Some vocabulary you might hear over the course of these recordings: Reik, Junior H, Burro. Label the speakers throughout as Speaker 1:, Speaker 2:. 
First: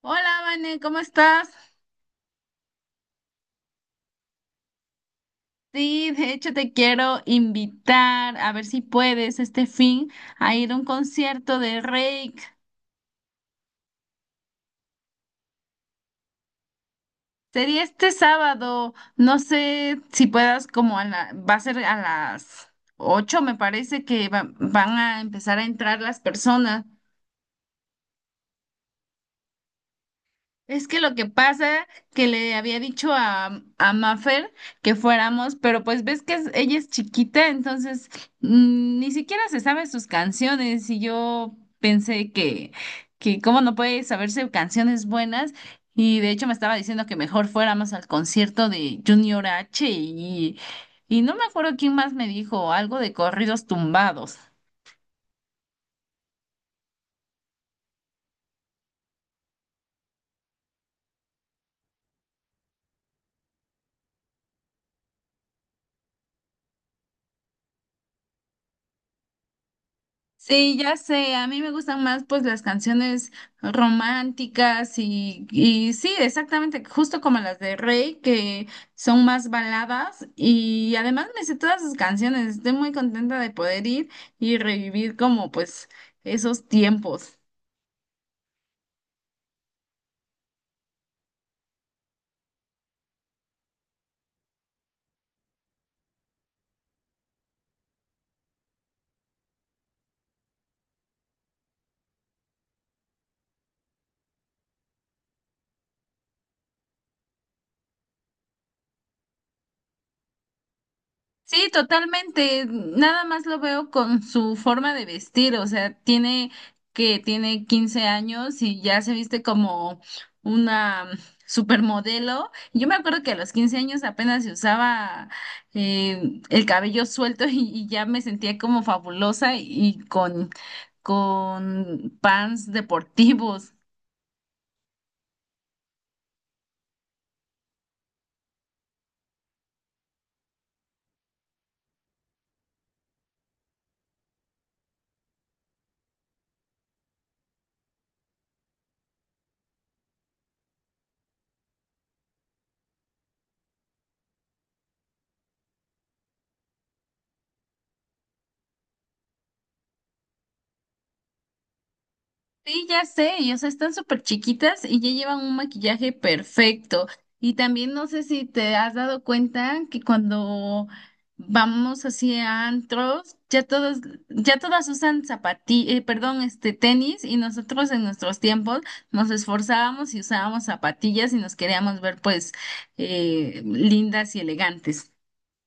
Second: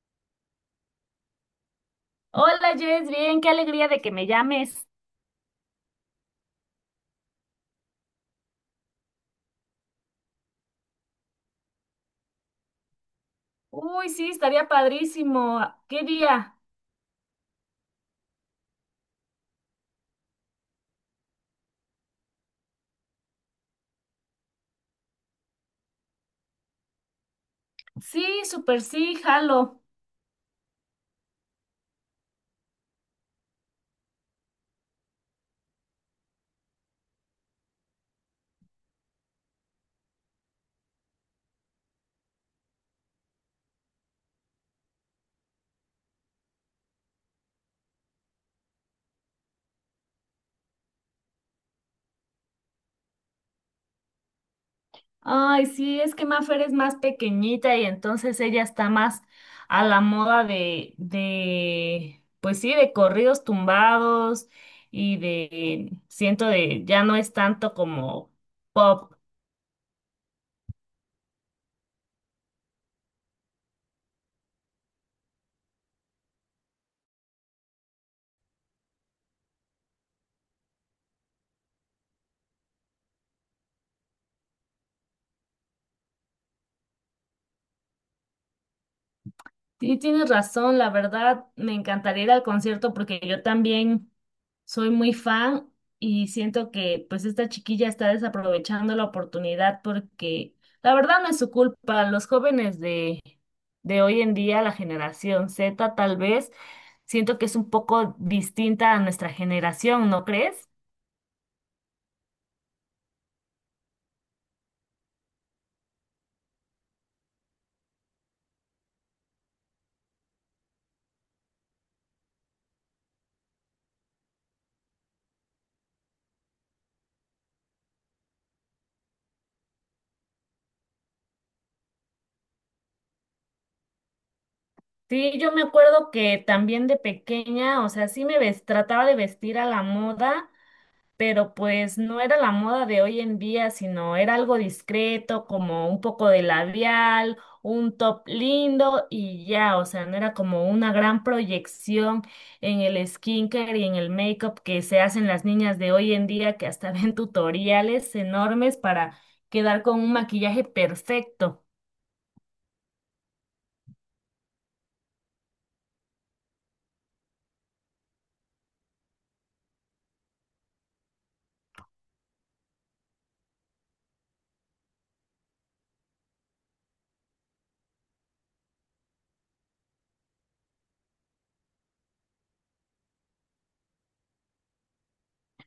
Speaker 1: Hola, Vane, ¿cómo estás?
Speaker 2: Hola Jess, bien, qué alegría de que me llames.
Speaker 1: Sí, de hecho te quiero invitar a ver si puedes este fin a ir a un concierto de Reik.
Speaker 2: Uy, sí, estaría padrísimo. ¿Qué día?
Speaker 1: Sería este sábado, no sé si puedas como a la, va a ser a las 8. Me parece que van a empezar a entrar las personas.
Speaker 2: Sí, súper sí, jalo.
Speaker 1: Es que lo que pasa que le había dicho a Mafer que fuéramos, pero pues ves que ella es chiquita, entonces ni siquiera se sabe sus canciones y yo pensé que cómo no puede saberse canciones buenas. Y de hecho me estaba diciendo que mejor fuéramos al concierto de Junior H y no me acuerdo quién más me dijo algo de corridos tumbados.
Speaker 2: Ay, sí, es que Mafer es más pequeñita y entonces ella está más a la moda pues sí, de corridos tumbados y de, siento de, ya no es tanto como pop.
Speaker 1: Sí, ya sé, a mí me gustan más pues las canciones románticas y sí, exactamente, justo como las de Rey, que son más baladas y además me sé todas sus canciones. Estoy muy contenta de poder ir y revivir como pues esos tiempos.
Speaker 2: Sí, tienes razón, la verdad, me encantaría ir al concierto porque yo también soy muy fan y siento que pues esta chiquilla está desaprovechando la oportunidad porque la verdad no es su culpa, los jóvenes de hoy en día, la generación Z tal vez, siento que es un poco distinta a nuestra generación, ¿no crees?
Speaker 1: Sí, totalmente. Nada más lo veo con su forma de vestir, o sea, tiene 15 años y ya se viste como una supermodelo. Yo me acuerdo que a los 15 años apenas se usaba el cabello suelto y ya me sentía como fabulosa y con pants deportivos.
Speaker 2: Sí, yo me acuerdo que también de pequeña, o sea, sí me ves- trataba de vestir a la moda pero pues no era la moda de hoy en día, sino era algo discreto, como un poco de labial, un top lindo y ya, o sea, no era como una gran proyección en el skincare y en el makeup que se hacen las niñas de hoy en día, que hasta ven tutoriales enormes para quedar con un maquillaje perfecto.
Speaker 1: Sí, ya sé, y o sea, están súper chiquitas y ya llevan un maquillaje perfecto. Y también no sé si te has dado cuenta que cuando vamos así a antros, ya todos, ya todas usan zapatillas, perdón, este tenis, y nosotros en nuestros tiempos nos esforzábamos y usábamos zapatillas y nos queríamos ver pues lindas y elegantes.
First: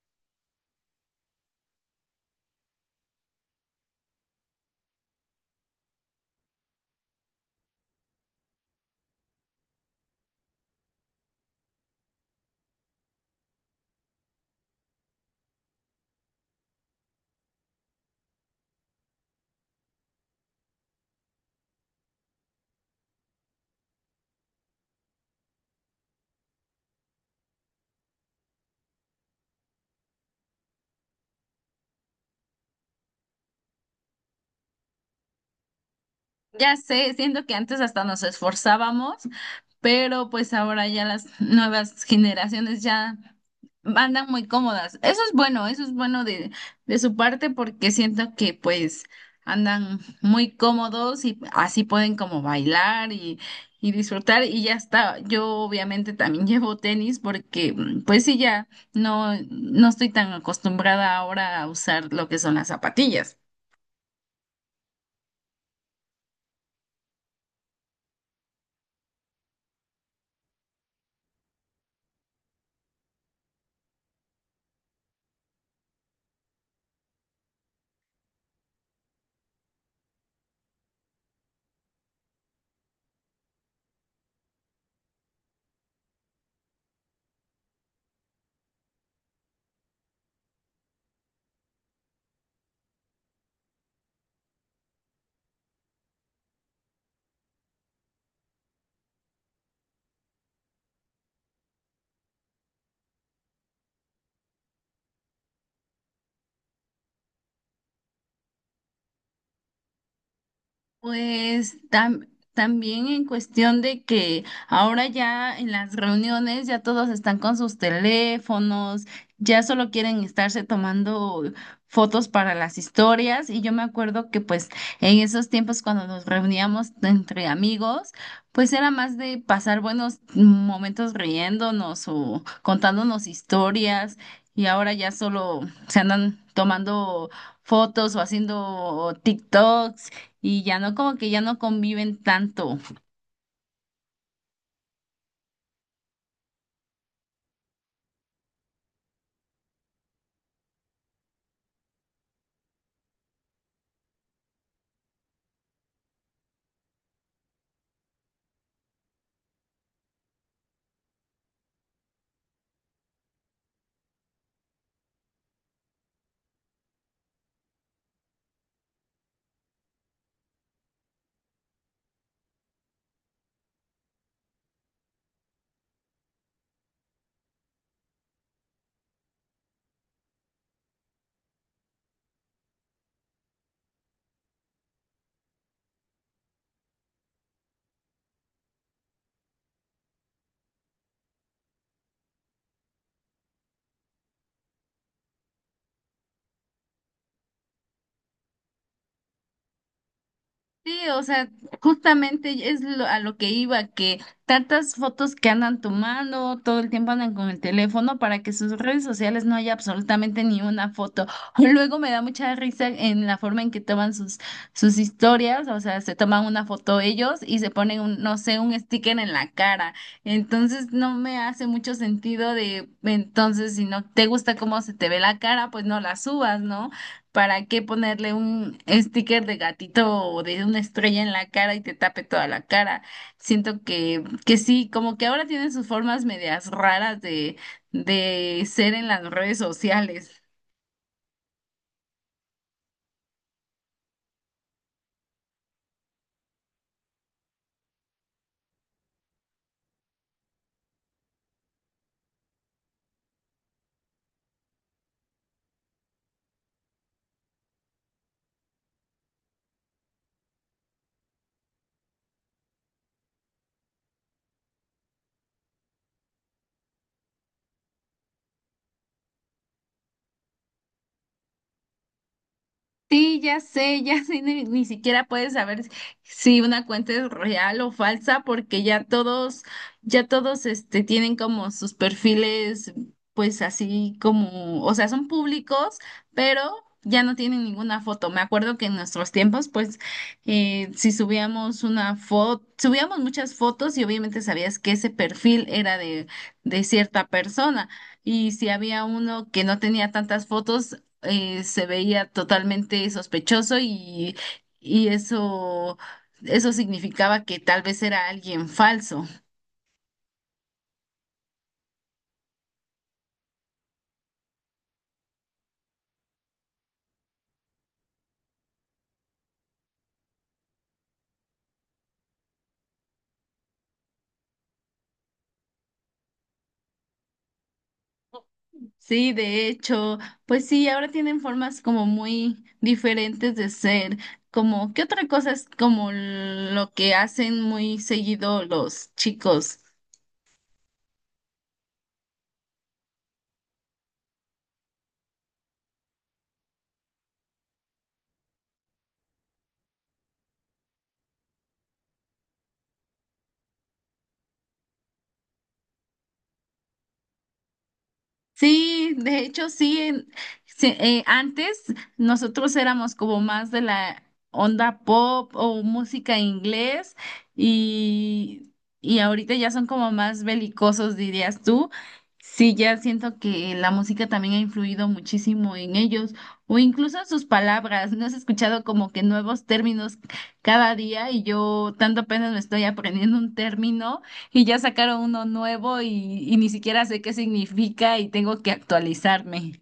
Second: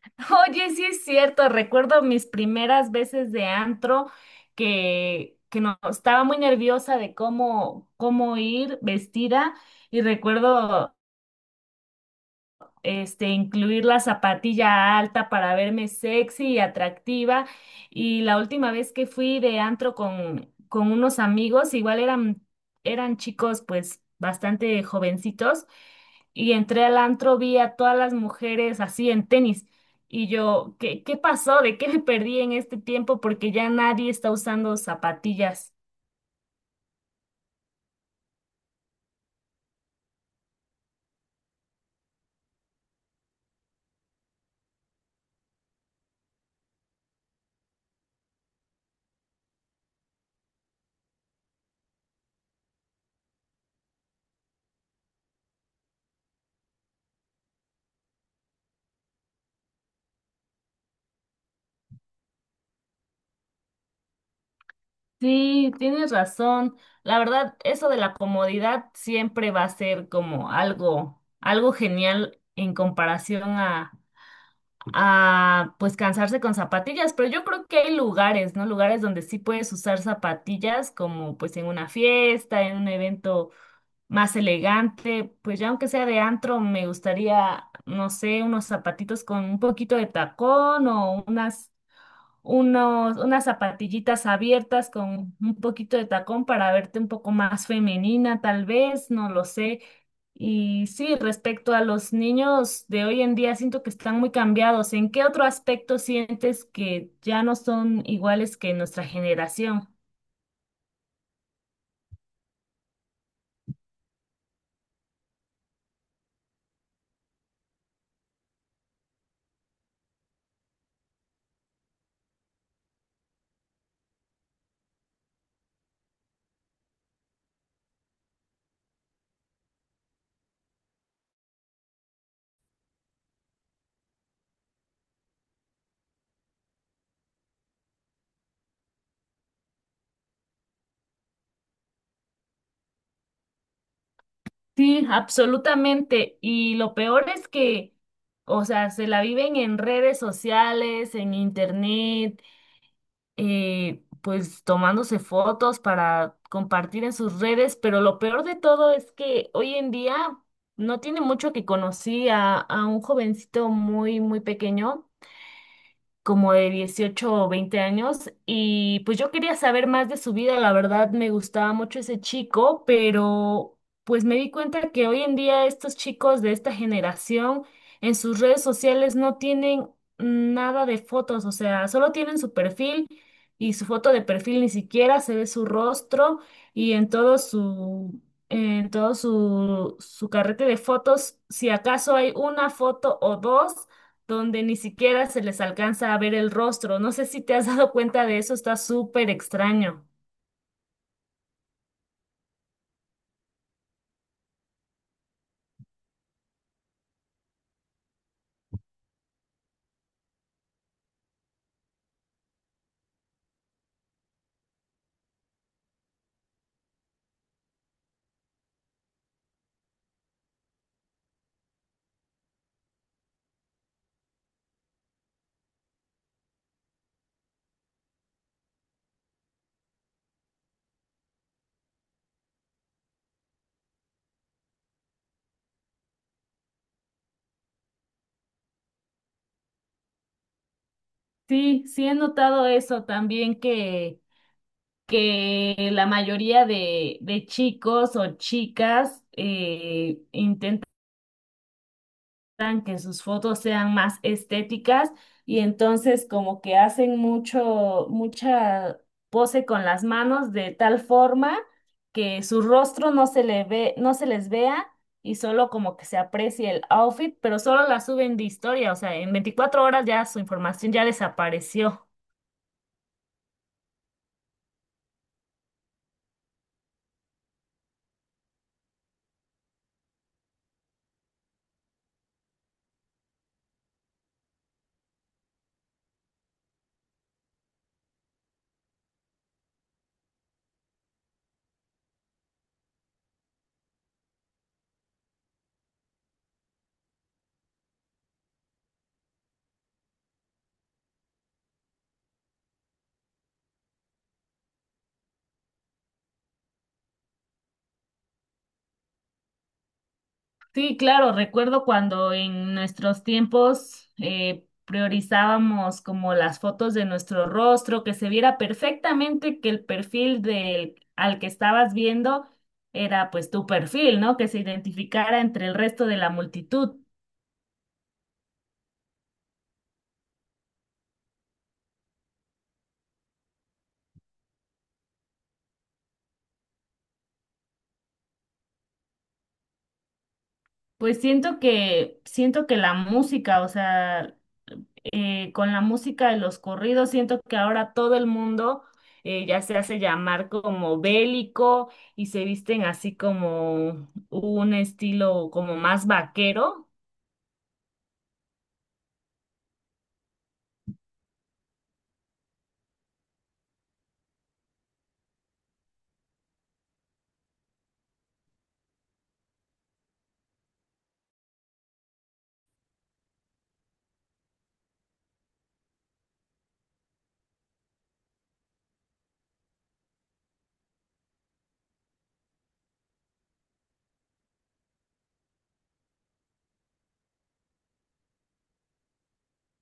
Speaker 2: Oye, sí es cierto, recuerdo mis primeras veces de antro que no, estaba muy nerviosa de cómo ir vestida y recuerdo este, incluir la zapatilla alta para verme sexy y atractiva. Y la última vez que fui de antro con unos amigos, igual eran chicos pues bastante jovencitos, y entré al antro, vi a todas las mujeres así en tenis. Y yo, ¿ qué pasó? ¿De qué me perdí en este tiempo? Porque ya nadie está usando zapatillas.
Speaker 1: Ya sé, siento que antes hasta nos esforzábamos, pero pues ahora ya las nuevas generaciones ya andan muy cómodas. Eso es bueno de su parte porque siento que pues andan muy cómodos y así pueden como bailar y disfrutar y ya está. Yo obviamente también llevo tenis porque pues sí, ya no estoy tan acostumbrada ahora a usar lo que son las zapatillas.
Speaker 2: Sí, tienes razón. La verdad, eso de la comodidad siempre va a ser como algo, algo genial en comparación pues cansarse con zapatillas. Pero yo creo que hay lugares, ¿no? Lugares donde sí puedes usar zapatillas, como pues en una fiesta, en un evento más elegante. Pues ya aunque sea de antro, me gustaría, no sé, unos zapatitos con un poquito de tacón o unas unos, unas zapatillitas abiertas con un poquito de tacón para verte un poco más femenina, tal vez, no lo sé. Y sí, respecto a los niños de hoy en día, siento que están muy cambiados. ¿En qué otro aspecto sientes que ya no son iguales que nuestra generación?
Speaker 1: Pues también en cuestión de que ahora ya en las reuniones ya todos están con sus teléfonos, ya solo quieren estarse tomando fotos para las historias. Y yo me acuerdo que pues en esos tiempos cuando nos reuníamos entre amigos, pues era más de pasar buenos momentos riéndonos o contándonos historias, y ahora ya solo se andan tomando fotos o haciendo TikToks y ya no, como que ya no conviven tanto.
Speaker 2: Sí, absolutamente. Y lo peor es que, o sea, se la viven en redes sociales, en internet, pues tomándose fotos para compartir en sus redes, pero lo peor de todo es que hoy en día no tiene mucho que conocí a un jovencito muy, muy pequeño como de 18 o 20 años y pues yo quería saber más de su vida, la verdad me gustaba mucho ese chico, pero pues me di cuenta que hoy en día estos chicos de esta generación en sus redes sociales no tienen nada de fotos, o sea, solo tienen su perfil y su foto de perfil ni siquiera se ve su rostro y en todo su, su carrete de fotos, si acaso hay una foto o dos donde ni siquiera se les alcanza a ver el rostro. No sé si te has dado cuenta de eso, está súper extraño.
Speaker 1: Sí, o sea, justamente es a lo que iba, que tantas fotos que andan tomando, todo el tiempo andan con el teléfono, para que sus redes sociales no haya absolutamente ni una foto. Luego me da mucha risa en la forma en que toman sus, sus historias, o sea, se toman una foto ellos y se ponen un, no sé, un sticker en la cara. Entonces no me hace mucho sentido de, entonces, si no te gusta cómo se te ve la cara, pues no la subas, ¿no? ¿Para qué ponerle un sticker de gatito o de una estrella en la cara y te tape toda la cara? Siento que sí, como que ahora tienen sus formas medias raras de ser en las redes sociales.
Speaker 2: Sí, sí he notado eso también que la mayoría de chicos o chicas logran que sus fotos sean más estéticas y entonces como que hacen mucho, mucha pose con las manos de tal forma que su rostro no se le ve, no se les vea y solo como que se aprecie el outfit, pero solo la suben de historia, o sea, en 24 horas ya su información ya desapareció.
Speaker 1: Sí, ya sé, ya sé, ni, ni siquiera puedes saber si una cuenta es real o falsa, porque ya todos, este, tienen como sus perfiles, pues así como, o sea, son públicos, pero ya no tienen ninguna foto. Me acuerdo que en nuestros tiempos, pues, si subíamos una foto, subíamos muchas fotos y obviamente sabías que ese perfil era de cierta persona. Y si había uno que no tenía tantas fotos, se veía totalmente sospechoso y eso significaba que tal vez era alguien falso.
Speaker 2: Sí, claro, recuerdo cuando en nuestros tiempos priorizábamos como las fotos de nuestro rostro, que se viera perfectamente que el perfil del al que estabas viendo era pues tu perfil, ¿no? Que se identificara entre el resto de la multitud.
Speaker 1: Sí, de hecho, pues sí, ahora tienen formas como muy diferentes de ser, como qué otra cosa es como lo que hacen muy seguido los chicos.
Speaker 2: Pues siento que la música, o sea, con la música de los corridos, siento que ahora todo el mundo ya se hace llamar como bélico y se visten así como un estilo como más vaquero.
Speaker 1: Sí, de hecho sí, sí, antes nosotros éramos como más de la onda pop o música inglés y, y ahorita ya son como más belicosos, dirías tú. Sí, ya siento que la música también ha influido muchísimo en ellos o incluso en sus palabras. No has escuchado como que nuevos términos cada día, y yo tanto apenas me estoy aprendiendo un término. Y ya sacaron uno nuevo y ni siquiera sé qué significa y tengo que actualizarme.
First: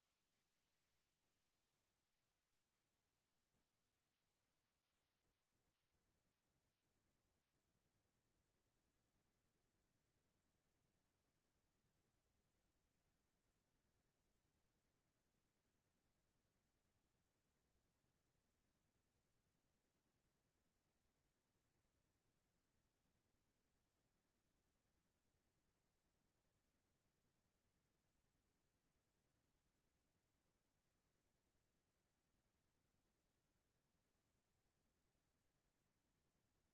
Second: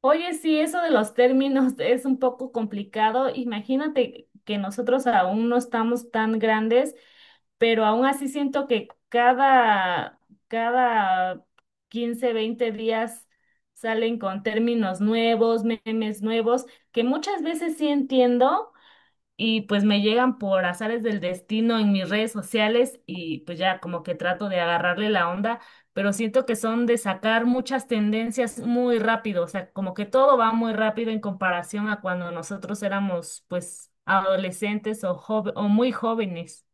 Speaker 2: Oye, sí, eso de los términos es un poco complicado. Imagínate que nosotros aún no estamos tan grandes, pero aún así siento que cada 15, 20 días salen con términos nuevos, memes nuevos, que muchas veces sí entiendo, y pues me llegan por azares del destino en mis redes sociales y pues ya como que trato de agarrarle la onda, pero siento que son de sacar muchas tendencias muy rápido, o sea, como que todo va muy rápido en comparación a cuando nosotros éramos pues adolescentes o, jove- o muy jóvenes.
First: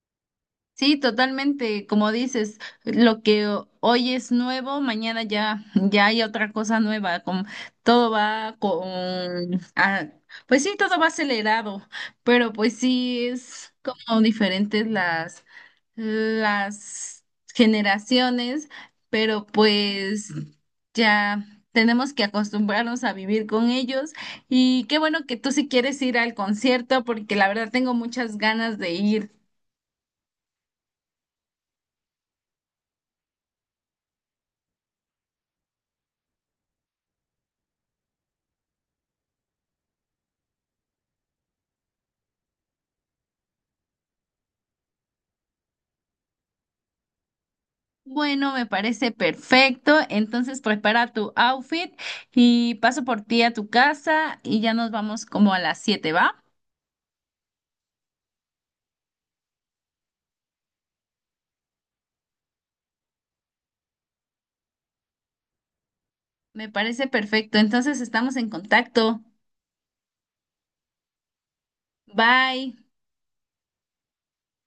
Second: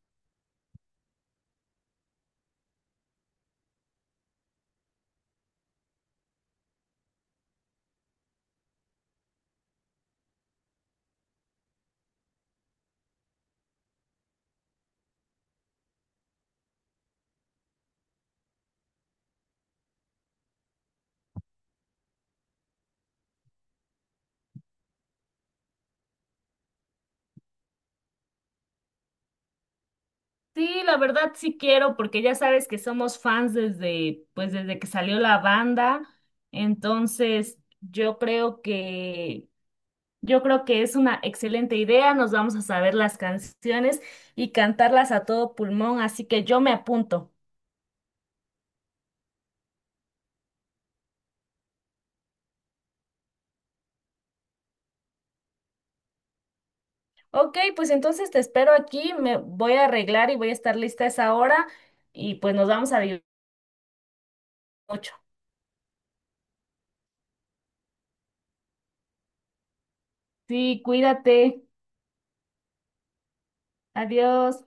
Speaker 1: Sí, totalmente, como dices, lo que hoy es nuevo, mañana ya, ya hay otra cosa nueva, con, todo va con, ah, pues sí, todo va acelerado, pero pues sí es como diferentes las generaciones, pero pues ya tenemos que acostumbrarnos a vivir con ellos. Y qué bueno que tú sí quieres ir al concierto, porque la verdad tengo muchas ganas de ir.
Speaker 2: Sí, la verdad sí quiero, porque ya sabes que somos fans desde, pues desde que salió la banda, entonces Yo creo que es una excelente idea, nos vamos a saber las canciones y cantarlas a todo pulmón, así que yo me apunto.
Speaker 1: Bueno, me parece perfecto. Entonces prepara tu outfit y paso por ti a tu casa y ya nos vamos como a las 7, ¿va?
Speaker 2: Ok, pues entonces te espero aquí, me voy a arreglar y voy a estar lista a esa hora y pues nos vamos a divertir mucho.
Speaker 1: Me parece perfecto. Entonces estamos en contacto.
Speaker 2: Sí, cuídate,
Speaker 1: Bye.
Speaker 2: adiós.